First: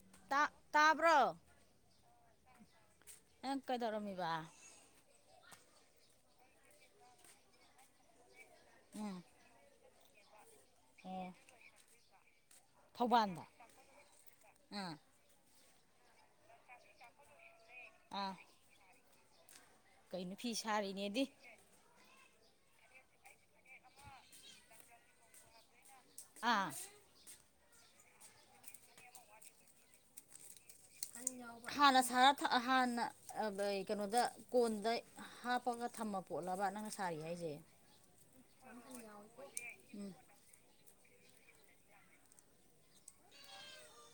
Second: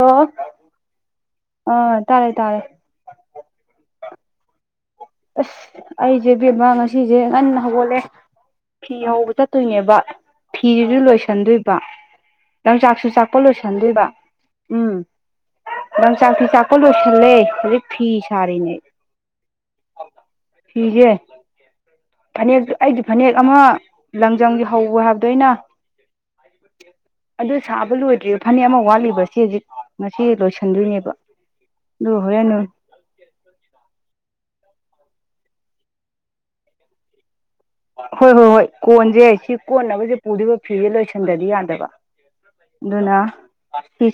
ꯑꯣ ꯇꯥ ꯇꯥꯕ꯭ꯔꯣ ꯑꯥ ꯇꯥꯔꯦ ꯇꯥꯔꯦ ꯑꯦ ꯀꯩꯗꯧꯔꯝꯃꯤꯕ ꯑꯁ ꯑꯩꯁꯦ ꯕꯦꯝꯃ ꯉꯁꯤꯁꯦ ꯉꯟꯅ ꯍꯧꯒꯠꯂꯦ ꯐꯤ ꯎꯝ ꯍꯧꯕ ꯆꯠꯇꯣꯏꯅꯦꯕ ꯐꯤꯁꯨ ꯑꯣ ꯂꯣꯏꯁꯟꯗꯣꯏꯕ ꯌꯣꯡꯆꯥꯛꯁꯨ ꯆꯥꯛꯄ ꯊꯧꯕꯥꯜꯗ ꯂꯣꯏꯁꯟꯗꯣꯏꯕ ꯎꯝ ꯑꯥ ꯅꯪ ꯆꯥꯛꯇꯤ ꯆꯥꯛꯄ ꯂꯣꯏꯁꯜꯂꯦ ꯍꯧꯖꯤꯛ ꯐꯤ ꯑꯥ ꯁꯥꯔꯤꯅꯦ ꯀꯩꯅꯣ ꯐꯤ ꯐꯤꯁꯦ ꯁꯥꯔꯤꯅꯦꯗꯤ ꯐꯅꯦꯛ ꯑꯩꯗꯤ ꯐꯅꯦꯛ ꯑꯃ ꯂꯪꯖꯝꯒꯤ ꯍꯧꯕ ꯍꯥꯏꯕꯗ ꯑꯩꯅ ꯑꯥ ꯑꯗꯨ ꯁꯥꯕ ꯂꯣꯏꯗ꯭ꯔꯤꯕ ꯐꯅꯦꯛ ꯑꯃ ꯋꯥꯠꯂꯤꯕ ꯁꯤ ꯍꯧꯖꯤꯛ ꯉꯁꯤ ꯂꯣꯏꯁꯤ ꯍꯥꯟꯅ ꯁꯔ ꯍꯥꯟꯅ ꯀꯩꯅꯣꯗ ꯀꯣꯟꯗ ꯍꯥꯞꯄꯒ ꯊꯝꯃ ꯄꯣꯠꯂꯕ ꯅꯪꯅ ꯁꯥꯔꯤ ꯍꯥꯏꯁꯦ ꯍꯣꯏ ꯍꯣꯏ ꯍꯣꯏ ꯀꯣꯟꯁꯦ ꯑꯩ ꯁꯤ ꯎꯝ ꯀꯣꯟꯅꯕꯁꯦ ꯄꯨꯔꯤꯕ ꯐꯤꯦ ꯂꯣꯏꯁꯂ ꯊꯦꯡꯗꯗꯤ ꯌꯥꯗꯕ ꯑꯗꯨꯅ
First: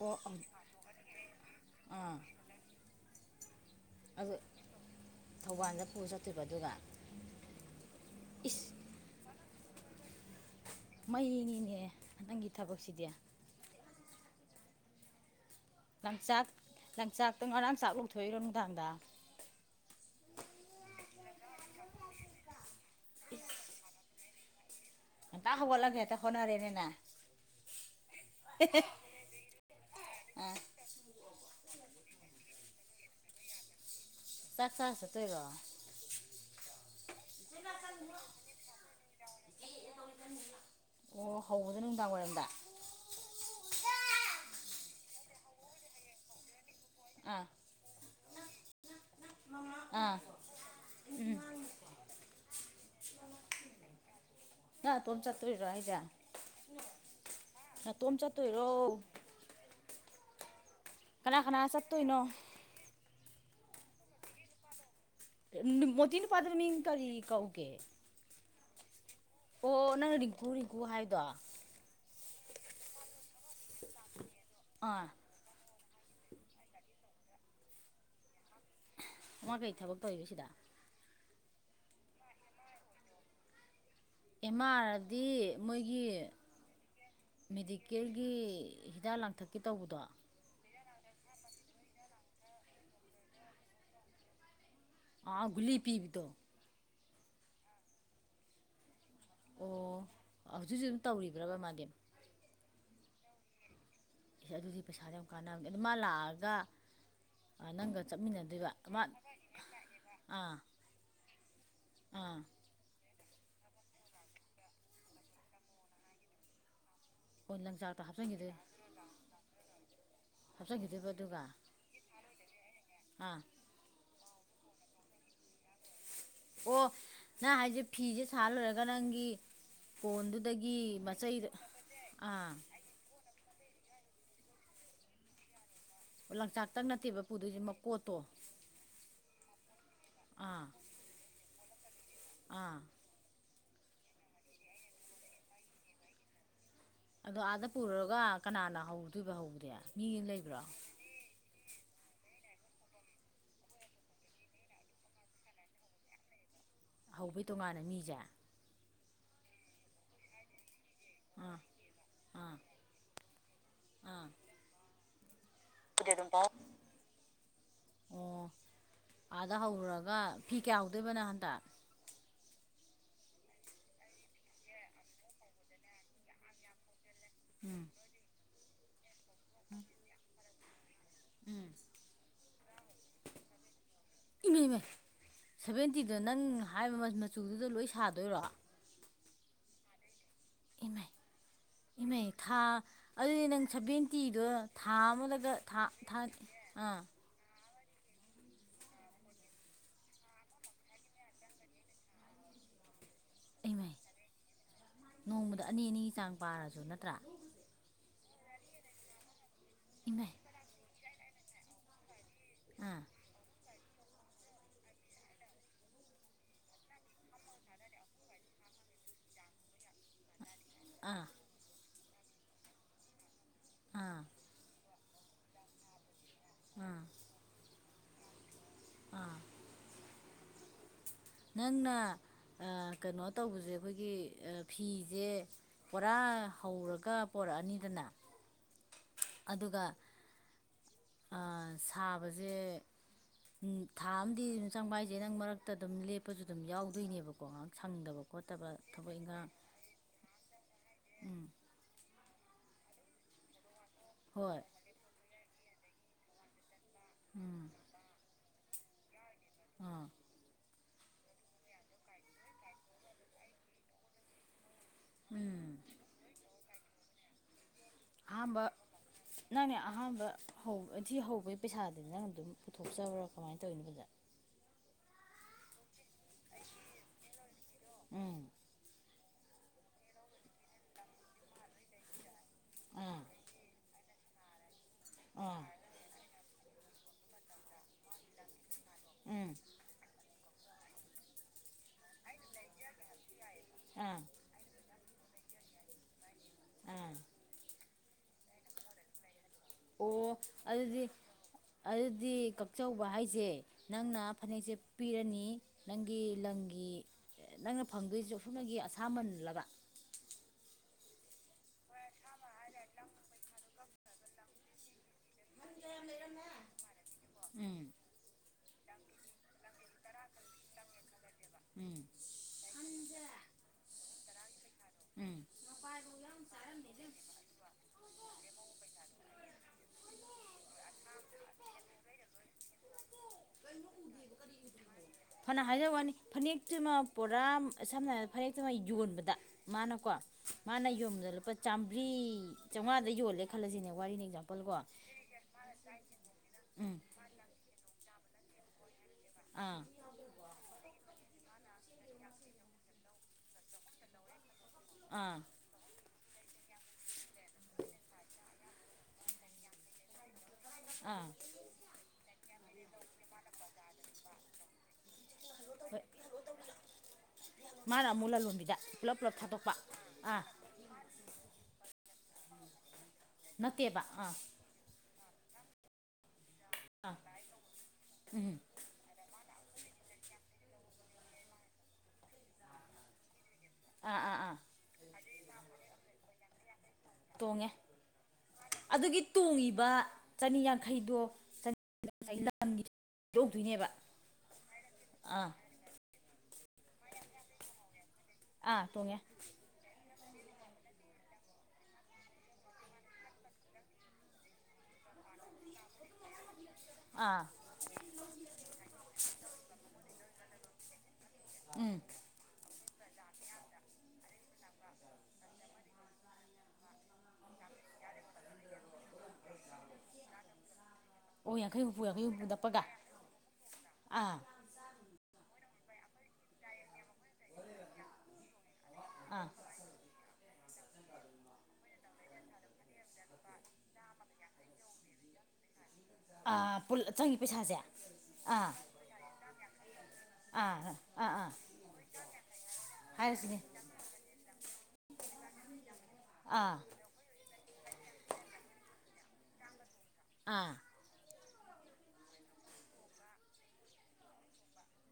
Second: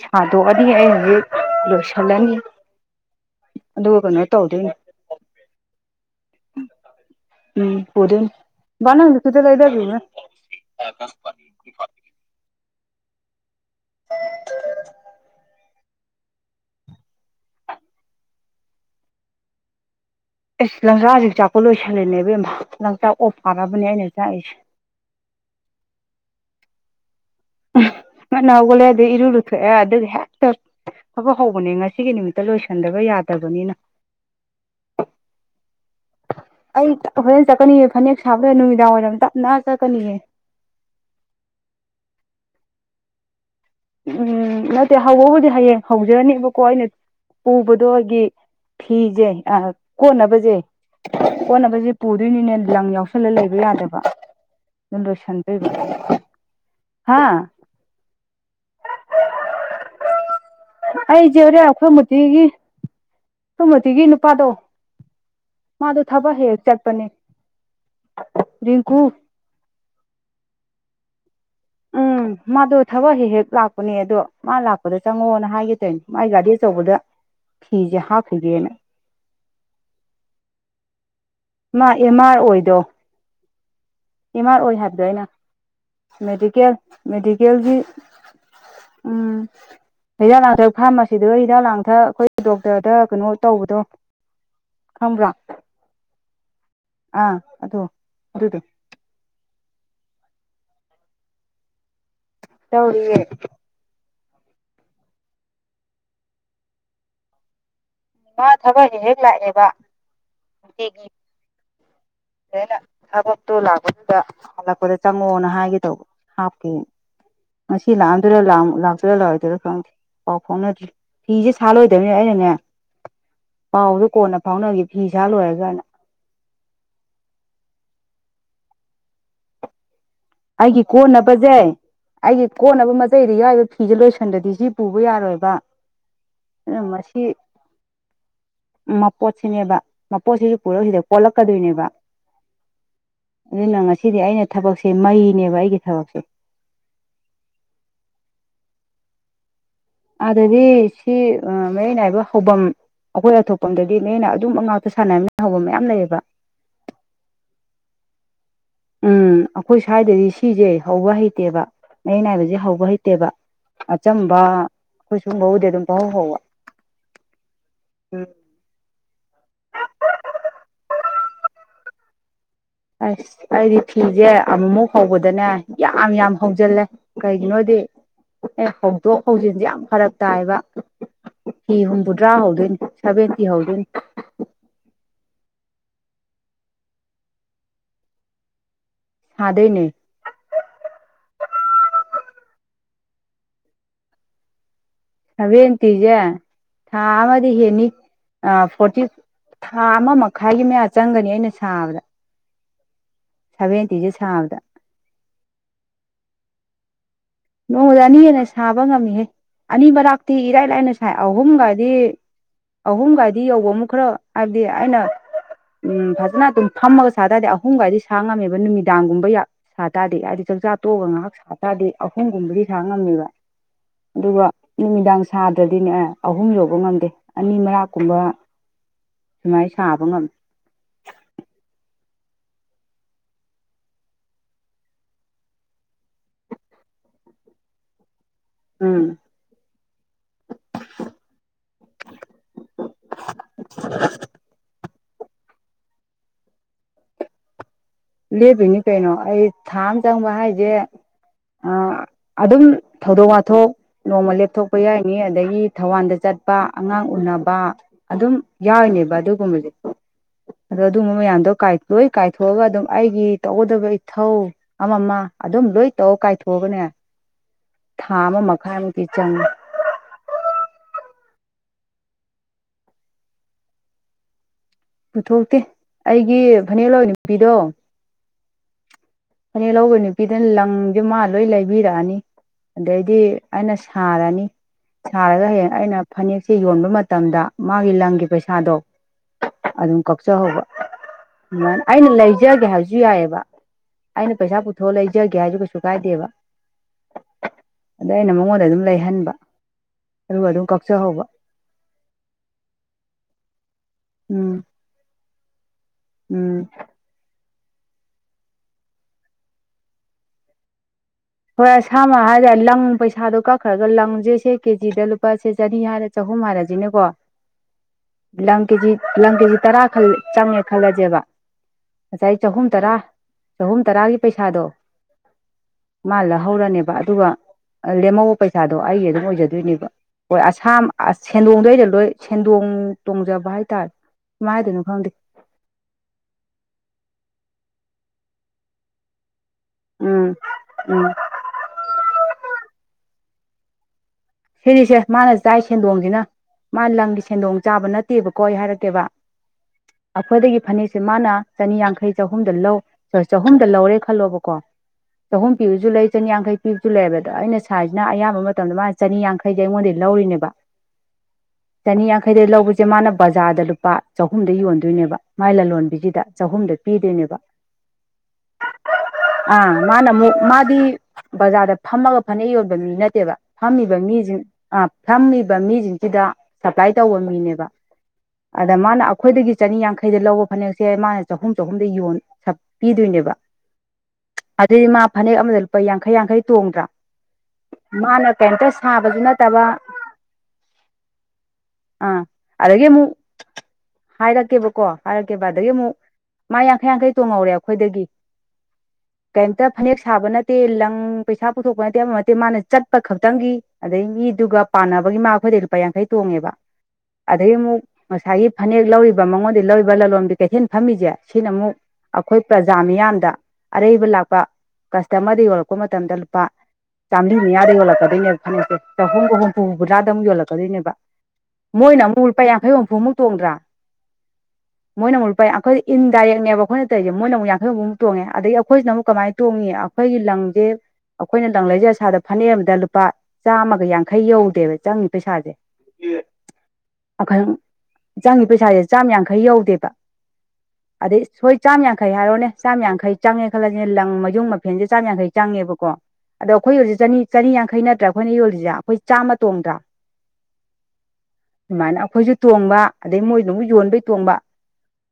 ꯑꯣ ꯑꯪ ꯑꯗꯤ ꯑꯩ ꯂꯣꯁꯟ ꯑꯥ ꯂꯅꯤ ꯑꯗꯨꯒ ꯀꯩꯅꯣꯗ ꯑꯗꯨ ꯇꯧꯗꯣꯏꯅꯦ ꯊꯧꯕꯥꯜꯗ ꯄꯨꯔ ꯆꯠꯇꯣꯏꯕ ꯑꯗꯨꯒ ꯎꯝ ꯄꯗ ꯏꯁ ꯅꯥꯗꯈꯤꯗ ꯂꯩ ꯂꯩꯗꯕꯤ ꯃꯩꯅꯤꯅꯦ ꯅꯪꯒꯤ ꯊꯕꯛꯁꯤꯗꯤ ꯂꯝꯆꯥꯛ ꯂꯝꯆꯥꯛꯇ ꯉꯔꯥꯡ ꯆꯥꯛ ꯂꯊꯣꯛꯏꯔꯣ ꯅꯨꯡꯗꯥꯡꯗ ꯑꯦꯁ ꯂꯪꯆꯥꯛ ꯍꯧꯖꯤꯛ ꯆꯥꯛꯄꯣ ꯂꯣꯏꯁꯜꯂꯅꯦꯕꯦꯝꯃ ꯂꯪꯆꯥꯛ ꯑꯣꯐ ꯐꯥꯔꯕꯅꯦ ꯑꯩꯅ ꯆꯥꯛꯏꯁꯦ ꯇꯥꯛ ꯍꯕ ꯂꯒꯦ ꯈꯣꯅꯔ ꯑꯦꯅꯦꯅ ꯉꯟꯅ ꯍꯧꯒꯂꯦ ꯑꯗꯨ ꯏꯔꯨ ꯂꯨꯊꯣꯛꯑꯦ ꯑꯗꯨꯒ ꯍꯦꯛꯇ ꯑꯥ ꯊꯕꯛ ꯍꯧꯕꯅꯦ ꯉꯁꯤ ꯁꯤꯒꯤ ꯅꯨꯃꯤꯠꯇ ꯂꯣꯏꯁꯟꯗꯕ ꯌꯥꯗꯕꯅꯤꯅ ꯆꯥꯛꯁ ꯇꯣꯏꯒꯣ ꯑꯩꯞ ꯐꯖꯅ ꯆꯠꯀꯅꯤꯑ ꯐꯅꯦꯛ ꯁꯥꯕꯗ ꯅꯨꯃꯤꯗꯥꯡ ꯋꯥꯏꯔꯝ ꯇꯞꯅ ꯆꯠꯀꯅꯤꯌꯦ ꯑꯣ ꯍꯧꯕꯗꯣ ꯅꯨꯡꯗꯥꯡ ꯋꯥꯏꯔꯝꯗ ꯎꯝ ꯅꯠꯇꯦ ꯍꯧꯕꯕꯨꯗꯤ ꯍꯌꯦꯡ ꯍꯧꯖꯔꯅꯦꯕꯀꯣ ꯑꯩꯅ ꯑꯥ ꯄꯨꯕꯗꯣ ꯑꯩꯒꯤ ꯐꯤꯖꯦ ꯑ ꯑꯥ ꯀꯣꯟꯅꯕꯖꯦ ꯀꯣꯠꯅꯕꯁꯦ ꯄꯨꯗꯣꯏꯅꯤꯅꯦ ꯂꯪ ꯌꯥꯎꯁꯜꯂ ꯂꯩꯕ ꯌꯥꯗꯕ ꯅ ꯔꯣꯁꯟꯕ ꯇꯣꯝ ꯆ ꯇ ꯀꯅꯥ ꯑꯩꯁꯦ ꯍꯣꯔꯦꯟ ꯀꯅꯥ ꯑꯩꯈꯣꯏ ꯆꯠꯇꯣꯏꯅꯣ ꯃꯇꯤꯒꯤ ꯑꯩꯈꯣꯏ ꯃꯇꯤꯒꯤ ꯅꯨꯄꯥꯗꯣ ꯃꯥꯗꯣ ꯃꯣꯇꯅ ꯊꯕꯛ ꯄꯥꯗ ꯃꯤ ꯀꯔꯤ ꯀꯧ ꯀꯦ ꯔꯤꯤꯡꯀꯨ ꯑꯣ ꯅꯪ ꯔꯤꯡꯀꯨ ꯔꯤꯡꯒꯨ ꯍꯥꯏꯗꯣ ꯎꯝ ꯃꯥꯗꯣ ꯊꯕꯛ ꯍꯦꯛ ꯍꯦꯛ ꯂꯥꯛꯄꯅꯦ ꯑꯗꯣ ꯃꯥ ꯂꯥꯛꯄꯗ ꯑꯥ ꯆꯪꯉꯣꯅ ꯍꯥꯏꯒꯦ ꯩꯅ ꯃꯥꯏ ꯒꯥꯗꯦ ꯑꯆꯧꯕꯗ ꯐꯤꯁꯦ ꯍꯥꯞꯈꯤꯒꯦꯅ ꯃꯥ ꯀꯩ ꯊꯕꯛ ꯇꯧ ꯁꯤꯗ ꯃꯥ ꯑꯦꯝ ꯑꯥꯔ ꯑꯣꯏꯗꯣ ꯑꯦꯝ ꯑꯥꯔ ꯑꯣꯏ ꯍꯥꯏꯕꯗꯣ ꯑꯥꯥꯔꯗꯤ ꯑꯩꯅ ꯃꯣꯏꯒꯤ ꯃꯦꯗꯤꯀꯦꯜꯒꯤ ꯍꯤꯗꯥꯛ ꯂꯥꯡꯊꯛꯀꯤ ꯇꯧꯕꯗꯣ ꯐꯥꯔꯃꯥꯁꯤꯗꯨ ꯍꯤꯗꯥꯛ ꯂꯥꯡꯊꯛ ꯑꯩꯈꯣꯏ ꯗꯣꯛꯇꯔꯗ ꯀꯩꯅꯣ ꯇꯧꯕꯗꯣ ꯈꯪꯕ꯭ꯔꯥ ꯑꯥ ꯒꯂꯤ ꯄꯤꯕꯗꯣ ꯑꯥ ꯑꯗꯣ ꯑꯗꯨꯔꯗꯤ ꯑꯣ ꯍꯧꯖꯤꯛ ꯍꯧꯖꯤꯛ ꯑꯗꯨꯝ ꯇꯧꯔꯤꯕ꯭ꯔꯕ ꯃꯥꯗꯤꯦꯝ ꯦ ꯁ ꯑꯗꯨꯗꯤ ꯄꯩꯁꯥꯗ ꯌꯥꯝ ꯀꯥꯟꯔꯅꯤ ꯑꯗꯨ ꯃꯥ ꯂꯥꯛꯑꯒ ꯅꯪꯒ ꯃꯥ ꯆꯠꯃꯤꯟꯅꯗꯣꯏꯕ ꯊꯕꯛ ꯃꯥ ꯍꯦꯛ ꯍꯦꯛ ꯂꯥꯛꯑꯦꯕ ꯑꯥ ꯅꯨꯡꯇꯦꯛꯒꯤ ꯑꯥ ꯑꯗ ꯑꯩꯅ ꯊꯕꯛꯇꯨ ꯂꯥꯛꯄꯗꯨꯗ ꯍꯜꯂꯛꯄꯗ ꯆꯪꯉꯣꯅ ꯍꯥꯏꯒꯦ ꯇꯧꯕ ꯍꯥꯞꯀꯦꯅꯦ ꯑꯣ ꯉ ꯂꯪꯆꯥꯛꯇꯣ ꯂꯥꯛꯑꯗꯣꯏꯔꯥ ꯍꯥꯞꯆꯤꯟꯈꯤꯗꯣꯏ ꯂ ꯂꯥꯛꯇꯣꯏꯔꯥ ꯂꯑꯣꯏꯗꯣꯏꯔꯥ ꯈꯪꯗꯦ ꯄꯥꯎ ꯐꯥꯎꯅꯗ꯭ꯔꯤ ꯍꯥꯞꯆꯤꯟꯈꯤꯗꯣꯏꯕ ꯑꯗꯨꯒ ꯐꯤꯁꯦ ꯁꯥꯜꯂꯣꯏꯗꯕꯅꯦ ꯑꯩꯅꯅꯦ ꯑꯥ ꯄꯥꯎꯗ ꯀꯣꯟꯅ ꯐꯥꯎꯅꯒꯤ ꯐꯤꯁꯥ ꯂꯣꯏꯔꯒꯅ ꯑꯣ ꯅꯪ ꯍꯥꯏꯁꯦ ꯐꯤꯁꯦ ꯁꯥꯍ ꯂꯣꯏꯔꯒ ꯅꯪꯒꯤ ꯀꯣꯟꯗꯨꯗꯒꯤ ꯑꯩꯒꯤ ꯃꯆꯩꯗꯣ ꯀꯣꯟꯅꯕꯁꯦ ꯑꯩꯒꯤ ꯑꯥ ꯀꯣꯟꯅꯕ ꯃꯆꯩꯗ ꯌꯥꯎꯔꯤꯕ ꯐꯤꯤꯁꯦ ꯂꯣꯏꯁꯟꯗ꯭ꯔꯗꯤ ꯁꯤ ꯄꯨꯕ ꯌꯥꯔꯣꯏꯕ ꯑꯣ ꯑꯗꯨꯅ ꯂꯥꯡꯆꯥꯛꯇꯪ ꯅꯠꯇꯦꯕ ꯃꯁꯤ ꯄꯨꯗꯣꯏꯁꯦ ꯃꯀꯣꯠꯇꯣ ꯄꯣꯠꯁꯤꯅꯦꯕ ꯃꯄꯣꯠꯁꯤꯁꯨ ꯑꯥ ꯄꯨꯔꯛꯁꯤꯗ ꯀꯣꯜꯂꯛꯀꯗꯣꯏꯅꯦꯕ ꯑꯥ [unintelligible] ꯑꯗꯨꯅ ꯉꯁꯤꯗꯤ ꯑꯩꯅ ꯊꯕꯛꯁꯦ ꯃꯩꯅꯦꯕ ꯑꯩꯒꯤ ꯊꯕꯛꯁꯦ ꯑꯗꯣ ꯑꯥꯗ ꯄꯨꯔꯨꯔꯒ ꯀꯅꯥꯅ ꯍꯧꯗꯣꯏꯕ ꯍꯧꯗꯦ ꯑꯗꯨꯗꯗꯤ ꯁꯤ ꯃꯌꯥꯏ ꯅꯥꯏꯕ ꯍꯐꯝ ꯑꯩꯈꯣꯏ ꯑꯊꯣꯛꯄꯝꯗꯗꯤ ꯅꯣꯏꯅ ꯑꯗꯨꯝꯉꯥꯛꯇ ꯁꯥꯟꯅꯅꯤ ꯍꯧꯕ ꯃꯌꯥꯝ ꯂꯩꯌꯦꯕ ꯍꯧꯕꯩ ꯇꯣꯉꯥꯟꯅ ꯃꯤꯁꯦ ꯎꯝ ꯑꯩꯈꯣꯏ ꯁ꯭ꯋꯥꯏꯗꯗꯤ ꯁꯤꯁꯦ ꯍꯧꯕ ꯑꯥ ꯍꯩꯇꯦꯕ ꯃꯩ ꯑꯥ ꯅꯥꯏꯕꯁꯦ ꯍꯧꯕ ꯍꯩꯇꯦꯕ ꯑꯥ ꯑꯆꯝꯕ ꯕꯥꯎ ꯍ ꯋꯥ ꯑꯣ ꯑꯥꯗ ꯍꯧꯔꯨꯔꯒ ꯐꯤ ꯀꯌꯥ ꯍꯧꯗꯣꯏꯕꯅ ꯍꯟꯛ ꯇ ꯑꯁ ꯑꯩꯗꯤ ꯐꯤꯁꯦ ꯑꯃꯃꯨꯛ ꯍꯧꯕꯗꯅꯦ ꯌꯥꯝ ꯌꯥꯝ ꯍꯧꯖꯤꯜꯂꯦ ꯀꯩꯒꯤꯅꯣꯗꯤ ꯎꯝ ꯑꯦ ꯍꯧꯗꯣꯛ ꯍꯧꯖꯤꯟꯁꯦ ꯌꯥꯝ ꯐꯔꯛ ꯇꯥꯏꯌꯦꯕ ꯎꯝ ꯐꯤ ꯍꯨꯝꯐꯨꯇꯔꯥ ꯍꯧꯗꯣꯏꯅꯤ ꯁꯦꯚꯦꯟꯇꯤ ꯍꯧꯗꯣꯏꯅꯤ ꯏꯃꯩ ꯏꯃꯩ ꯁꯚꯦꯟꯇꯤꯗꯣ ꯅꯪ ꯍꯥꯏꯕ ꯃꯆꯨꯗꯨꯗ ꯂꯣꯏ ꯁꯥꯗꯣꯏꯔꯣ ꯁꯥꯗꯩꯅꯦ ꯏꯃꯩ ꯏꯃꯩ ꯊꯥ ꯑꯗꯤ ꯅꯪ ꯁꯕꯦꯟꯇꯤꯗꯣ ꯁꯚꯦꯟꯇꯤꯖꯦ ꯊꯥ ꯑꯥ ꯑꯃꯗꯤ ꯍꯦꯟꯅꯤ ꯑ ꯐꯣꯔꯇꯤ ꯊꯥ ꯑꯃ ꯃꯈꯥꯏꯒꯤ ꯃꯌꯥ ꯆꯪꯒꯅꯤ ꯑꯩꯅ ꯁꯥꯕꯗ ꯏꯃꯥꯏ ꯁꯚꯦꯟꯇꯤꯁꯦ ꯁꯥꯕꯗ ꯅꯣꯡꯃꯗ ꯑꯅꯤ ꯑꯅꯤꯒꯤ ꯆꯥꯡ ꯄꯥꯔꯁꯨ ꯅꯠꯇ꯭ꯔꯥ ꯅꯣꯡꯃꯗ ꯑꯅꯤ ꯍꯅ ꯁꯥꯕ ꯉꯝꯃꯤꯍꯦ ꯑꯅꯤ ꯏꯃꯩ ꯃꯅꯥꯥꯛꯛꯇꯤ ꯏꯔꯥꯏ ꯂꯥꯏꯅ ꯁꯥꯏ ꯑꯍꯨꯝꯒꯗꯤ ꯑꯥ ꯑꯍꯨꯝꯒꯗꯤ ꯌꯧꯕ ꯑꯃꯛ ꯈꯔ ꯍꯥꯏꯕꯗꯤ ꯑꯩꯅ ꯎꯝ ꯐꯖꯅ ꯑꯗꯨꯝ ꯐꯝꯃꯒ ꯁꯥ ꯇꯗꯦ ꯑꯍꯨꯝꯒꯥꯏꯗꯤ ꯁꯥꯡ ꯉꯝꯃꯦꯕ ꯅꯨꯃꯤꯗꯥꯡꯒꯨꯝꯕ ꯁꯥ ꯇꯥꯗꯦ ꯍꯥꯏꯗꯤ ꯆꯥꯛꯆꯥꯥ ꯇꯣꯛꯑꯒ ꯑꯥ ꯉꯥꯏꯍꯥꯛ ꯁꯥꯇꯥꯥꯗꯤ ꯑꯍꯨꯝꯒꯨꯝꯕꯗꯤ ꯁꯥ ꯉꯝꯃꯦꯕ ꯑꯥ ꯑꯗꯨꯒ ꯅꯨꯃꯤꯗꯥꯡ ꯁꯥꯗ꯭ꯔꯗꯤꯅꯦ ꯑꯍꯨꯝ ꯌꯧꯕ ꯑꯥ ꯉꯝꯗꯦ ꯑꯅꯤ ꯃꯔꯛ ꯀꯨꯝꯕ ꯑꯥ ꯁꯨꯃꯥꯏ ꯁꯥꯕ ꯉꯝꯃꯦ ꯅꯪꯅ ꯀꯩꯅꯣ ꯇꯧꯕꯁꯦ ꯑꯩꯈꯣꯏꯒꯤ ꯄꯨꯔꯥ ꯍꯧꯔꯒ ꯄꯣꯔꯛꯑꯅꯤꯗꯅ ꯎꯝ ꯑꯗꯨꯒ ꯁꯥꯕꯁꯦ ꯊꯥ ꯑꯃꯗꯤ ꯆꯪꯕ ꯍꯥꯏ ꯅꯪ ꯃꯔꯛꯇ ꯑꯗꯨꯝ ꯂꯦꯞꯄꯁꯨ ꯑꯗꯨꯝ ꯌꯥꯎꯗꯣꯏꯅꯦꯕꯀꯣ ꯁꯪꯗꯕ ꯈꯣꯠꯇꯕ ꯂꯦꯞꯄꯤꯅꯤ ꯀꯩꯅꯣ ꯊꯕꯛ ꯑꯩ ꯏꯪꯈꯥꯡ ꯊꯥ ꯑꯃ ꯆꯪꯕ ꯍꯥꯏꯁꯦ ꯑꯗꯨꯝ ꯊꯧꯗꯣꯛ ꯋꯥꯊꯣꯛ ꯅꯣꯡꯃ ꯍꯣꯏ ꯂꯦꯞꯊꯣꯛꯄ ꯌꯥꯎꯅꯤ ꯑꯗꯒꯤ ꯊꯧꯋꯥꯟꯗ ꯆꯠꯄ ꯑꯉꯥꯡ ꯎꯅꯕ ꯎꯝ ꯑꯗꯨꯝ ꯌꯥꯎꯔꯤꯅꯦꯕ ꯑꯗꯨꯒꯨꯝꯕꯁꯦ ꯑꯥ ꯑꯗꯣ ꯑꯗꯨꯒꯨꯝꯕ ꯃꯌꯥꯝꯗꯣ ꯂꯣꯏ ꯀꯥꯏꯊꯣꯛꯑꯒ ꯑꯗꯨꯝ ꯑꯩꯒꯤ ꯇꯧꯒꯗꯕ ꯏꯊꯧ ꯑꯃ ꯑꯃ ꯑꯗꯨꯝ ꯎꯝ ꯂꯣꯏ ꯇꯧ ꯀꯥꯏꯊꯣꯛꯑꯒꯅꯦ ꯊꯥ ꯑꯃ ꯑꯍꯝꯕ ꯃꯈꯥꯏꯃꯨꯛꯇꯤ ꯆꯪꯉꯤ ꯅꯪꯅꯦ ꯑꯍꯥꯟꯕ ꯍꯧ ꯁꯤ ꯍꯧꯕ ꯑꯩꯈꯣꯏ ꯄꯩꯁꯥꯗꯤ ꯅꯪ ꯑꯗꯨꯝ ꯄꯨꯊꯣꯛꯆꯕ꯭ꯔꯥ ꯀꯃꯥꯏꯅ ꯇꯧꯔꯤꯅꯣ ꯄꯨꯊꯣꯛꯇꯦ ꯑꯩꯒꯤ ꯐꯅꯦꯛꯂꯧꯏ ꯅꯨꯄꯤꯗꯣ ꯎꯝ ꯐꯅꯦꯛ ꯂꯧꯗꯣꯏ ꯅꯨꯄꯤꯗꯨꯅ ꯂꯪꯁꯦ ꯃꯥ ꯂꯣꯏ ꯂꯩꯕꯤꯔꯛꯑꯅꯤ ꯑꯗꯩꯗꯤ ꯑꯥ ꯑꯩꯅ ꯁꯥꯔꯅꯤ ꯁꯥꯔꯒ ꯑꯥ ꯍꯌꯦꯡ ꯑꯩꯅ ꯐꯅꯦꯛꯁꯦ ꯌꯣꯟꯕ ꯃꯇꯝꯗ ꯃꯥꯒꯤ ꯂꯝꯒꯤ ꯄꯩꯁꯥꯗꯣ ꯎꯝ ꯆꯠꯍꯧꯕ ꯑꯩꯅ ꯂꯩꯖꯒꯦ ꯍꯥꯏꯕꯁꯨ ꯌꯥꯏꯑꯕ ꯑꯥ ꯑꯩꯅ ꯄꯩꯁꯥ ꯄꯨꯊꯣꯛ ꯂꯩꯖꯒꯦ ꯍꯥꯏꯁꯨ ꯀꯩꯁꯨ ꯀꯥꯏꯗꯦꯕ ꯑꯥ ꯑꯗꯣ ꯑꯩꯅ ꯃꯉꯣꯟꯗ ꯑꯗꯨꯝ ꯂꯩꯍꯟꯕ ꯑꯣ ꯑꯗꯨꯒ ꯑꯗꯨꯝ ꯑꯗꯨꯗꯤ ꯀꯛꯆꯍꯧꯕ ꯑꯗꯨꯗꯤ ꯀꯛꯆꯥꯍꯧꯕ ꯍꯥꯏꯁꯦ ꯅꯪꯅ ꯎꯝ ꯐꯅꯦꯛꯁꯦ ꯄꯤꯔꯅꯤ ꯅꯪꯒꯤ ꯎꯝ ꯂꯪꯒꯤ ꯅꯪꯅ ꯐꯪꯗꯣꯏꯁꯦ ꯁꯨꯞꯅꯒꯤ ꯑꯁꯥꯃꯜꯂꯕ ꯍꯣꯏ ꯑꯁꯥꯃꯜ ꯍꯥꯏꯁꯦ ꯂꯪ ꯄꯩꯁꯥꯗꯣ ꯀꯛꯈ꯭ꯔꯒ ꯂꯪꯁꯦ ꯁꯦ ꯀꯦꯖꯤꯗ ꯁꯦ ꯆꯅꯤ ꯍꯥꯏꯔ ꯆꯍꯨꯝ ꯍꯥꯏꯔꯁꯤꯅꯦꯀꯣ ꯎꯝ ꯂꯪ ꯀꯦꯖꯤ ꯂꯪ ꯀꯦꯖꯤ ꯇꯔꯥ ꯆꯪꯉꯦ ꯈꯜꯂꯁꯦꯕ ꯎꯝ ꯉꯁꯥꯏ ꯆꯍꯨꯝ ꯇꯔꯥ ꯆꯍꯨꯝ ꯇꯔꯥꯒꯤ ꯄꯩꯁꯥꯗꯣ ꯎꯝ ꯃꯥꯜ ꯂꯧꯍꯧꯔꯅꯦꯕ ꯑꯗꯨꯒ ꯂꯦꯝꯍꯧꯕ ꯄꯩꯁꯥꯗꯣ ꯑꯩꯒꯤ ꯑꯗꯨꯝ ꯑꯣꯏꯖꯥꯗꯣꯏꯅꯦꯕ ꯑꯁꯥ ꯁꯦꯟꯗꯣꯡꯗꯣ ꯑꯩꯅ ꯂꯣꯏ ꯁꯦꯟꯗꯣꯡ ꯇꯣꯡꯖꯕ ꯍꯥꯏꯇꯥꯔꯦ ꯀꯃꯥꯏ ꯍꯥꯅꯗꯣꯏꯅꯣ ꯈꯪꯗꯦ ꯐꯅꯦꯛ ꯆꯤꯃꯥ ꯁꯝꯅ ꯍꯥꯏꯔꯕꯗ ꯐꯅꯦꯛꯇꯨꯃ ꯌꯣꯟꯕꯗ ꯃꯥꯅꯀꯣ ꯎꯝ ꯃꯥꯅ ꯎꯝ ꯌꯣꯟꯕꯗ ꯂꯨꯄꯥ ꯆꯥꯝꯃꯔꯤ ꯆꯥꯝꯃꯉꯥꯗ ꯌꯣꯜꯂꯦ ꯈꯜꯂꯁꯤꯅꯦ ꯋꯥꯔꯤꯅꯤ ꯁꯤꯅꯝꯁꯦ ꯃꯥꯅ ꯆꯥꯏ ꯁꯦꯟꯗꯣꯡꯁꯤꯅ ꯃꯥ ꯎꯝ ꯂꯪꯒꯤ ꯁꯦꯟꯗꯣꯡ ꯆꯥꯕ ꯅꯠꯇꯦꯕꯀꯣ ꯑꯩ ꯍꯥꯏꯔꯛꯀꯦꯕ ꯑꯥ ꯑꯩꯈꯣꯏꯗꯒꯤ ꯐꯅꯦꯛꯁꯦ ꯃꯥꯅ ꯆꯅꯤ ꯌꯥꯡꯈꯩ ꯆꯍꯨꯝꯗ ꯂꯧ ꯆꯍꯨꯝꯗ ꯂꯧꯔꯦ ꯈꯜꯂꯣꯕꯀꯣ ꯑꯥ ꯆꯍꯨꯝ ꯄꯤꯔꯁꯨ ꯂꯩ ꯆꯅꯤꯌꯥꯡꯈꯩ ꯄꯤꯕꯁꯨ ꯂꯩꯑꯕ ꯑꯗꯣ ꯑꯩꯅ ꯁꯔꯁꯤꯅ ꯑꯌꯥꯝꯕ ꯃꯇꯝꯗ ꯃꯥ ꯆꯅꯤꯌꯥꯡꯈꯩꯗꯤ ꯑꯩꯉꯣꯟꯗꯤ ꯂꯧꯔꯤꯅꯦꯕ ꯑꯥ ꯀꯩꯗꯩ ꯂꯧꯕꯁꯦ ꯃꯥꯅ ꯕꯖꯥꯔꯗ ꯂꯨꯄꯥ ꯆꯍꯨꯝꯗ ꯌꯣꯟꯗꯣꯏꯅꯦꯕ ꯃꯥꯏ ꯂꯂꯣꯟꯕꯤꯁꯤꯗ ꯆꯍꯨꯝꯗ ꯄꯤꯗꯣꯏꯅꯦꯕ ꯃꯥꯅ ꯑꯃꯨꯛ ꯂꯂꯣꯟꯕꯤꯗ ꯄꯨꯂꯞ ꯄꯨꯂꯞ ꯊꯥꯗꯣꯛꯄ ꯑꯥ ꯃꯥꯅ ꯑꯃꯨꯛ ꯑꯥ ꯃꯥꯗꯤ ꯕꯖꯥꯔꯗ ꯐꯝꯃꯒ ꯐꯅꯦꯛ ꯌꯣꯟꯕ ꯃꯤ ꯅꯠꯇꯦꯕ ꯐꯝꯃꯤꯕ ꯅꯠꯇꯦꯕ ꯑꯥ ꯃꯤꯁꯤꯡ ꯑ ꯐꯝꯃꯤꯕ ꯃꯤꯁꯤꯡꯁꯤꯗ ꯁꯄ꯭ꯂꯥꯏ ꯑꯥ ꯇꯧꯕ ꯃꯤꯅꯦꯕ ꯎꯝ ꯑꯗ ꯃꯥꯅ ꯑꯩꯈꯣꯏꯗꯒꯤ ꯆꯅꯤ ꯌꯥꯡꯈꯩꯗ ꯂꯧꯕ ꯐꯅꯦꯛꯁꯦ ꯃꯥꯅ ꯆꯍꯨꯝ ꯆꯍꯨꯝꯗ ꯌꯣꯟ ꯁ ꯄꯤꯗꯣꯏꯅꯦꯕ ꯑꯥ ꯑꯥ ꯑꯥ ꯑꯗꯨꯏꯗꯤ ꯃꯥ ꯐꯅꯦꯛ ꯑꯃꯗ ꯂꯨꯄꯥ ꯌꯥꯡꯈꯩ ꯌꯥꯡꯈꯩ ꯇꯣꯡꯗ꯭ꯔꯥ ꯇꯣꯡꯉꯦ ꯃꯥꯅ ꯀꯩꯝꯇ ꯁꯥꯕꯁꯨ ꯑꯗꯨꯒꯤ ꯅꯠꯇꯕ ꯇꯣꯡꯉꯤꯕ ꯑꯥ ꯆꯅꯤꯌꯥꯡꯈꯩꯗꯣꯈꯩ ꯂꯝꯒꯤ ꯑꯗꯒꯤ ꯑꯃꯨꯛ ꯌꯧꯗꯣꯏꯅꯦꯕ ꯍꯥꯏꯔꯛꯀꯦꯕꯀꯣ ꯍꯥꯏꯔꯛꯀꯦꯕ ꯑꯥ ꯑꯗꯒꯤ ꯑꯃꯨꯛ ꯃꯥ ꯌꯥꯡꯈꯩ ꯌꯥꯡꯈꯩ ꯇꯣꯡꯍꯧꯔꯦ ꯑꯩꯈꯣꯏꯗꯒꯤ ꯑꯥ ꯇꯨꯡꯉꯦ ꯀꯩꯝꯇ ꯐꯅꯦꯛ ꯁꯥꯕ ꯅꯠꯇꯦ ꯂꯪ ꯄꯩꯁꯥ ꯄꯨꯊꯣꯛꯄ ꯅꯠꯇꯦ ꯑꯃ ꯅꯠꯇꯦ ꯃꯥꯅ ꯆꯠꯄ ꯈꯛꯇꯪꯒꯤ ꯑꯗꯩ ꯃꯤꯗꯨꯒ ꯄꯥꯟꯅꯕꯒꯤ ꯃꯥ ꯑꯩꯈꯣꯏꯗ ꯂꯨꯄꯥ ꯌꯥꯡꯈꯩ ꯇꯣꯡꯉꯦꯕ ꯑꯥ ꯑꯗꯒꯤ ꯑꯃꯨꯛ ꯉꯁꯥꯏꯒꯤ ꯐꯅꯦꯛ ꯂꯧꯔꯤꯕ ꯃꯉꯣꯟꯗ ꯂꯧꯔꯤꯕ ꯂꯂꯣꯟꯕꯤ ꯀꯩꯊꯦꯜ ꯐꯝꯃꯤꯁꯦ ꯁꯤꯅ ꯑꯃꯨꯛ ꯎꯝ ꯑꯩꯈꯣꯏ ꯄ꯭ꯔꯖ ꯖꯥ ꯃꯤꯌꯥꯝꯗ ꯑꯔꯩꯕ ꯂꯥꯛꯄ ꯀꯁꯇꯃꯔꯗ ꯌꯣꯜꯂꯛꯄ ꯃꯇꯝꯗ ꯂꯨꯄꯥ ꯆꯥꯝꯔꯤꯅꯤꯌꯥꯗ ꯌꯣꯂꯛꯀꯗꯣꯏꯅꯦ ꯐꯅꯦꯛꯁꯦ ꯆꯥꯛꯍꯨꯝ ꯆꯍꯨꯝ ꯄꯨꯕꯗ꯭ꯔꯥꯗ ꯑꯃꯨꯛ ꯌꯣꯜꯂꯛꯗꯣꯏꯅꯦꯕ ꯑꯣ ꯌꯥꯡꯈꯩ ꯍꯨꯝꯐꯨ ꯃꯣꯏꯅ ꯑꯃꯨꯛ ꯍꯨꯝꯐꯨ ꯂꯨꯄꯥ ꯌꯥꯡꯈꯩ ꯅꯞꯄꯒ ꯍꯨꯝꯐꯨꯃꯨꯛ ꯇꯣꯡꯗ꯭ꯔꯥ ꯑꯥ ꯃꯣꯏꯅ ꯑꯃꯨꯛ ꯂꯨꯄꯥ ꯌꯥꯡꯈꯩ ꯏꯟꯗꯥꯏꯔꯦꯛꯅꯦꯕ ꯑꯩꯈꯣꯏꯅ ꯇꯧꯔꯤꯁꯦꯣꯏꯅ ꯑꯃꯨꯛ ꯌꯥꯡꯩꯨꯛ ꯇꯣꯡꯉꯦ ꯑꯗꯒꯤ ꯑꯩꯈꯣꯏꯁꯤꯅ ꯑꯃꯨꯛ ꯀꯃꯥꯏꯅ ꯑꯥ ꯇꯣꯡꯉꯤ ꯑꯩꯈꯣꯏꯒꯤ ꯂꯪꯁꯦ ꯑꯩꯈꯣꯏꯅ ꯂꯪ ꯂꯩꯖ ꯑ ꯁꯥꯥꯗ ꯐꯅꯦꯛ ꯑꯃꯗ ꯂꯨꯄꯥ ꯆꯥꯝꯃꯒ ꯌꯥꯡꯈꯩ ꯌꯧꯗꯦꯕ ꯆꯪꯉꯤ ꯄꯩꯁꯥꯁꯦ ꯑꯥ ꯆꯪꯉꯤ ꯑꯈꯪ ꯄꯩꯁꯥꯁꯦ ꯆꯪꯉꯤ ꯑꯥ ꯄꯩꯁꯥꯁꯦ ꯆꯥꯝ ꯌꯥꯡꯈꯩ ꯌꯧꯗꯦꯕ ꯑꯥ ꯑꯗꯩ ꯑꯥ ꯑꯥ ꯁꯣꯏ ꯆꯥꯝ ꯌꯥꯡꯈꯩ ꯍꯥꯏꯔꯣꯅꯦ ꯆꯥꯝ ꯌꯥꯡꯈꯩ ꯆꯪꯉꯦ ꯍꯥꯏꯔꯁꯤꯅꯦ ꯈꯜꯂꯁꯤꯅꯦ ꯂꯪ ꯃꯖꯨꯡ ꯃꯐꯦꯟꯁꯦ ꯆꯥꯝ ꯌꯥꯡꯈꯩ ꯆꯪꯉꯦꯕꯀꯣ ꯑꯗꯣ ꯑꯩꯈꯣꯏ ꯑꯥ ꯌꯣꯜꯁ ꯆꯅꯤ ꯆꯅꯤ ꯌꯥꯡꯈꯩ ꯅꯠꯇ꯭ꯔꯦ ꯑꯩꯈꯣꯏꯅ ꯌꯣꯟꯜꯜꯂꯤꯁꯤꯁꯦ ꯑꯩꯈꯣꯏ ꯆꯥꯝꯃ ꯇꯣꯡꯗ꯭ꯔꯥ ꯑ ꯑꯗꯨꯃꯥꯏꯅ ꯑꯩꯈꯣꯏꯁꯨ ꯇꯣꯡꯕ ꯑꯗꯩ ꯃꯣꯏꯗꯨꯕꯨꯛ ꯌꯣꯟꯕꯩ ꯇꯣꯡꯕ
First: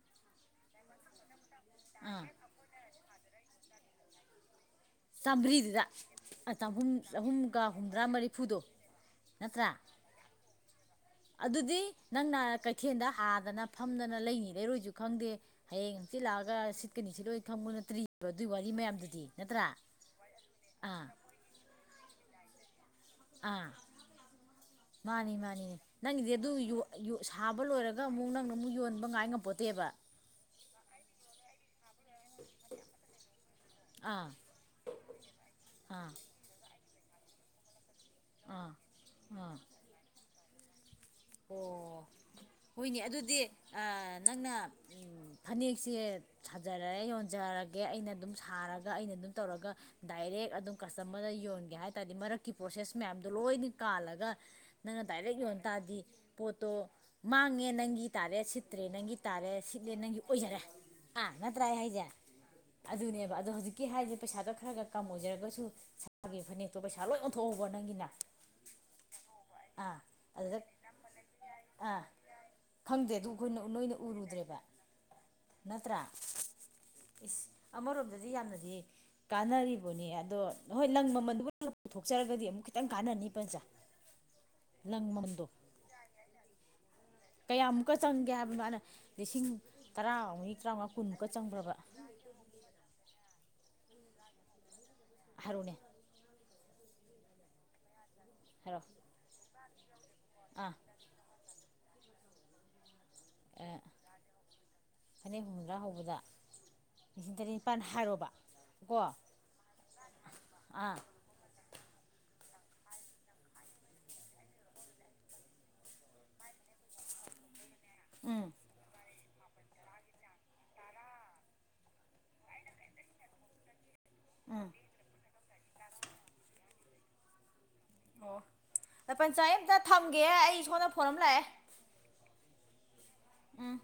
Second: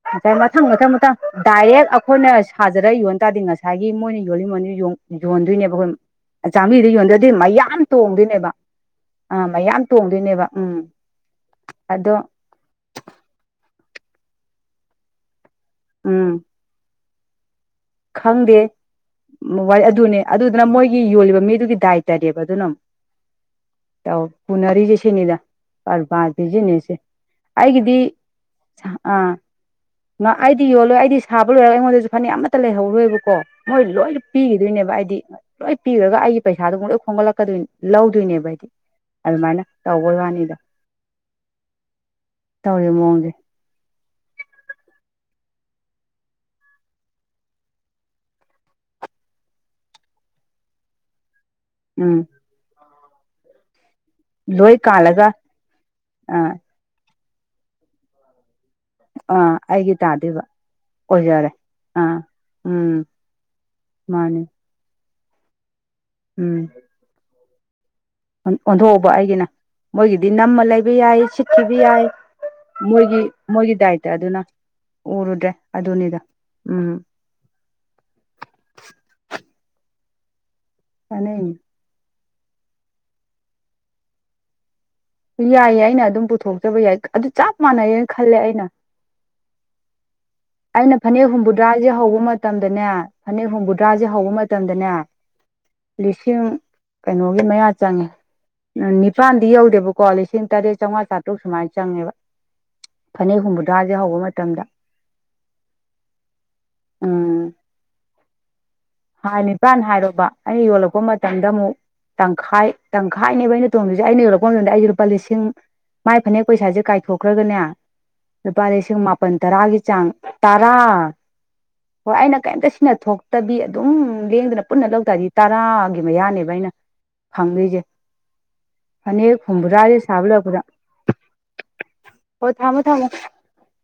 ꯉꯁꯥꯏ ꯃꯊꯪ ꯃꯊꯪ ꯃꯊꯪ ꯗꯥꯏꯔꯦꯛ ꯑꯥ ꯑꯩꯈꯣꯏꯅ ꯁꯥꯖꯔ ꯌꯣꯟ ꯇꯥꯔꯗꯤ ꯉꯁꯥꯏꯒꯤ ꯃꯣꯏꯅ ꯌꯣꯜꯂꯤꯕꯅꯤ ꯌꯣꯟꯗꯣꯏꯅꯦꯕ ꯆꯥꯝꯃꯔꯤꯗꯨꯗ ꯑꯩꯈꯣꯏ ꯆꯍꯨꯝ ꯆꯥꯝꯔꯤꯗ ꯌꯣꯟꯗꯣꯅꯦ ꯑꯗꯨ ꯆꯍꯨꯝꯒ ꯃꯌꯥꯝ ꯍꯨꯝꯗ꯭ꯔꯥ ꯇꯣꯡꯗꯣꯏꯅꯦꯕ ꯃꯔꯤꯐꯨꯗꯣ ꯑꯥ ꯅꯠꯇ꯭ꯔꯥ ꯃꯌꯥꯝ ꯇꯣꯡꯗꯣꯏꯅꯦꯕ ꯎꯝ ꯑꯗꯨꯗꯤ ꯑꯗꯣ ꯅꯪꯅ ꯀꯩꯊꯦꯜꯗ ꯍꯥꯗꯅ ꯐꯝꯗꯅ ꯂꯩꯅꯤ ꯂꯩꯔꯣꯏꯁꯨ ꯈꯪꯗꯦ ꯍꯌꯦꯡ ꯍꯪꯆꯤꯠ ꯎꯝ ꯂꯥꯛꯑꯒ ꯁꯤꯠꯀꯅꯤꯁꯤ ꯂꯣꯏ ꯈꯪꯗꯦ ꯅꯠꯇ꯭ꯔꯥ ꯑꯗꯨꯅꯦ ꯑꯗꯨꯗꯨꯅ ꯃꯣꯏꯒꯤ ꯑꯥ ꯌꯣꯜꯂꯤꯕ ꯃꯤꯗꯨꯒꯤ ꯗꯥꯏꯇꯅꯦꯕ ꯑꯗꯨꯅ ꯑꯥ ꯑꯃꯨꯛ ꯄꯨꯅꯔꯤꯁꯦ ꯃꯥꯅꯤ ꯁꯤꯅꯤꯗ ꯃꯥꯅꯤ ꯅꯪꯒꯤꯗꯤ ꯀꯔꯕꯥꯔ ꯑꯗꯨ ꯕꯤꯖꯤꯅꯦꯁꯁꯦ ꯁꯥꯕ ꯂꯣꯏꯔꯒ ꯑꯩꯒꯤꯗꯤ ꯑꯃꯨꯛ ꯅꯪꯅ ꯑꯃꯨꯛ ꯌꯣꯟ ꯉꯥꯏ ꯑꯥ ꯉꯝꯄꯣꯠꯇꯦꯕ ꯑꯩꯗꯤ ꯌꯣꯜꯂꯣꯏ ꯑꯩꯗꯤ ꯁꯥꯕ ꯂꯣꯏꯔꯒ ꯑꯩꯉꯣꯟꯗꯁꯨ ꯐ ꯂꯩꯍꯧꯔꯣꯏꯕꯀꯣ ꯃꯣꯏ ꯂꯣꯏꯅ ꯑꯥ ꯄꯤꯈꯤꯗꯣꯏꯅꯦꯕ ꯍꯥꯏꯗꯤ ꯂꯣꯏ ꯑꯥ ꯄꯤꯈ꯭ꯔꯒ ꯑꯩꯒꯤ ꯄꯩꯁꯥꯗꯨ ꯍꯣꯡꯒꯠꯂꯛꯀꯗꯣꯏꯅꯤ ꯂꯧꯗꯣꯏꯅꯦꯕ ꯍꯥꯏꯗꯤ ꯑꯥ ꯑꯥ ꯑꯗꯨꯃꯥꯏꯅ ꯇꯧꯕꯩ ꯋꯥꯅꯤꯗꯣ ꯑꯣ ꯇꯧꯔꯤꯕ ꯍꯣꯏꯅꯦ ꯃꯑꯣꯡꯁꯦ ꯑꯗꯨꯗꯤ ꯅꯪꯅ ꯐꯅꯦꯛꯁꯦ ꯁꯥꯖꯔꯦ ꯌꯣꯟꯖꯔꯒꯦ ꯑꯩꯅ ꯑꯗꯨꯝ ꯁꯥꯔꯒ ꯑꯩꯅ ꯑꯗꯨꯝ ꯇꯧꯔꯒ ꯗꯥꯏꯔꯦꯛ ꯑꯗꯨꯝ ꯀꯁꯇꯃꯔꯗ ꯌꯣꯟ ꯍꯥꯏ ꯇꯥꯔꯗꯤ ꯎꯝ ꯃꯔꯛꯀꯤ ꯄ꯭ꯔꯣꯁꯦꯁ ꯃꯌꯥꯝꯗꯣ ꯂꯣꯏꯅ ꯀꯥꯜꯂꯒ ꯂꯣꯏ ꯅꯪꯅ ꯀꯥꯜꯂꯒ ꯗꯥꯏꯔꯦꯛ ꯌꯣꯟ ꯇꯥꯔꯗꯤ ꯑꯥ ꯄꯣꯠꯇꯣ ꯃꯥꯡꯉꯦ ꯅꯪꯒꯤ ꯇꯥꯔꯦ ꯁꯤ ꯠꯇ꯭ꯔꯦ ꯅꯪꯒꯤ ꯑꯥ ꯇꯥꯔꯦ ꯑꯩꯒꯤ ꯁꯤꯠꯂꯦ ꯅꯪꯒꯤ ꯇꯥꯗꯣꯏꯕ ꯑꯣꯏꯖꯔꯦ ꯑꯥ ꯑꯣꯏꯖꯔꯦ ꯅꯠꯇ꯭ꯔꯥ ꯍꯥꯏꯁꯦ ꯑꯥ ꯎꯝ ꯑꯗꯨꯅꯦꯕ ꯑꯗꯣ ꯍꯧꯖꯤꯛꯀꯤ ꯍꯥꯏꯔꯤꯁꯦ ꯃꯥꯅꯤ ꯄꯩꯁꯥꯗꯣ ꯈꯔꯒ ꯀꯝ ꯑꯣꯏꯖꯔꯒꯁꯨ ꯁꯥꯈꯤꯕ ꯎꯝ ꯐꯅꯦꯛꯇꯣ ꯄꯩꯁꯥ ꯂꯣꯏ ꯑꯣꯟꯊꯣꯛꯍꯧꯕ ꯅꯪꯒꯤꯅ ꯑꯣꯟꯊꯣꯛꯎꯕ ꯑꯩꯒꯤꯅ ꯑꯥ ꯃꯣꯏꯒꯤꯗꯤ ꯑꯗꯨꯗ ꯅꯝꯃ ꯂꯩꯕ ꯌꯥꯏ ꯁꯤꯠꯈꯤꯕ ꯌꯥꯏ ꯑꯥ ꯈꯪꯗꯦ ꯃꯣꯏꯒꯤ ꯑꯗꯨ ꯑꯩꯈꯣꯏꯅ ꯃꯣꯏꯒꯤ ꯅꯣꯏꯅ ꯗꯥꯏꯇ ꯑꯗꯨꯅ ꯎꯔꯨꯗ꯭ꯔꯦꯕ ꯎꯔꯨꯗ꯭ꯔꯦ ꯅꯠꯇ꯭ꯔꯥ ꯑꯗꯨꯅꯤꯗ ꯎꯝ ꯏꯁ ꯑꯃꯔꯣꯝꯗꯗꯤ ꯌꯥꯝꯅꯗꯤ ꯀꯥꯟꯅꯔꯤꯕꯅꯦ ꯑꯗꯣ ꯍꯣꯏ ꯅꯪ ꯃꯃꯜꯗꯨꯕꯨ ꯀꯥꯟꯅꯩꯅꯤ ꯄꯨꯊꯣꯛ ꯍꯥꯞꯆꯔꯒꯗꯤ ꯑꯃꯨꯛ ꯈꯤꯇꯪ ꯀꯥꯟꯅꯅꯤ ꯄꯖꯥ ꯂꯪ ꯃꯟꯗꯣ ꯌꯥꯏꯌꯦ ꯑꯩꯅ ꯑꯗꯨꯝ ꯄꯨꯊꯣꯛꯆꯕ ꯌꯥꯏ ꯑꯗꯨ ꯆꯞ ꯀꯌꯥꯃꯨꯛꯀ ꯃꯥꯟꯅꯩꯌꯦꯅ ꯆꯪꯒꯦ ꯈꯜꯂꯦ ꯍꯥꯏꯕꯅꯣ ꯑꯩꯅ ꯃꯥꯅ ꯂꯤꯁꯤꯡ ꯇꯔꯥꯃꯔꯤ ꯇꯔꯥꯃꯉꯥ ꯑꯩꯅ ꯐꯅꯦꯛ ꯀꯨꯟꯃꯨꯛꯀ ꯆꯪꯕ꯭ꯔꯕ ꯍꯨꯝꯕꯨꯗ꯭ꯔꯥꯁꯦ ꯍꯧꯕ ꯃꯇꯝꯗꯅꯦ ꯐꯅꯦꯛ ꯍꯨꯝꯐꯨꯇꯔꯥꯁꯦ ꯍꯧꯕ ꯃꯇꯝꯗꯅꯦ ꯍꯥꯏꯔꯣꯅꯦ ꯂꯤꯁꯤꯡ ꯀꯩꯅꯣꯒꯤ ꯃꯌꯥ ꯆꯪꯉꯦ ꯍꯥꯏꯔꯣ ꯎ ꯅꯤꯄꯥꯜꯗꯤ ꯌꯧꯗꯦꯕꯀꯣ ꯂꯤꯁꯤꯡ ꯑꯥ ꯇꯔꯦꯠ ꯆꯥꯝꯃꯉꯥ ꯆꯥꯇ꯭ꯔꯨꯛ ꯁꯨ ꯨꯃꯥꯏ ꯆꯪꯉꯦꯕ ꯐꯅꯦꯛ ꯍꯨꯝꯐꯨꯇꯔꯥꯁꯦ ꯍꯧꯕ ꯃꯇꯝꯗ ꯐꯅꯦꯛ ꯍꯨꯝꯗ꯭ꯔꯥ ꯍꯧꯕꯗ ꯂꯤꯁꯤꯡ ꯇꯔꯦꯠ ꯎꯝ ꯅꯤꯄꯥꯜ ꯍꯥꯏꯔꯣꯕ ꯀꯣ ꯍꯥꯏ ꯅꯤꯄꯥꯟ ꯍꯥꯏꯔꯕ ꯑꯩꯅ ꯑꯥ ꯌꯣꯜꯂꯛꯄ ꯃꯇꯝꯗ ꯑꯃꯨꯛ ꯇꯪꯈꯥꯏ ꯇꯪꯈꯥꯏꯅꯦꯕ ꯑꯩꯅ ꯇꯣꯡꯗꯣꯏꯁꯦ ꯑꯩꯅ ꯌꯣꯟꯂꯛꯄ ꯃꯇꯝꯗ ꯑꯩ ꯂꯨꯄꯥ ꯂꯤꯁꯤꯡ ꯃꯥꯏ ꯐꯅꯦꯛ ꯄꯩꯁꯥꯁꯦ ꯀꯥꯏꯊꯣꯛꯈ꯭ꯔꯒꯅꯦ ꯎꯝ ꯂꯨꯄꯥ ꯂꯤꯁꯤꯡ ꯃꯥꯄꯜ ꯇꯔꯥꯒꯤ ꯆꯥꯡ ꯇꯔꯥ ꯍꯣꯏ ꯑꯩꯅ ꯀꯩꯝꯇ ꯁꯤꯅ ꯊꯣꯛꯇꯕꯤ ꯑꯗꯨꯝ ꯂꯦꯡꯗꯅ ꯎꯝ ꯄꯨꯟꯅ ꯂꯧꯇꯥꯔꯗꯤ ꯇꯔꯥꯒꯤ ꯃꯌꯥꯅꯦꯕ ꯑꯩꯅ ꯐꯪꯗꯣꯏꯁꯦ ꯑꯣ ꯑꯗ ꯐꯅꯦꯛ ꯄꯟꯆꯥꯌꯦꯠꯇꯇ ꯍꯨꯝꯕꯨꯗ꯭ꯔꯥꯁꯦ ꯊꯝꯒꯦ ꯁꯥꯕ ꯑꯩ ꯁꯣꯝꯗ ꯐꯣꯟ ꯑꯃ ꯂꯥꯛꯑꯦ ꯍ ꯊꯝꯃ ꯊꯝꯃꯣ ꯎꯝ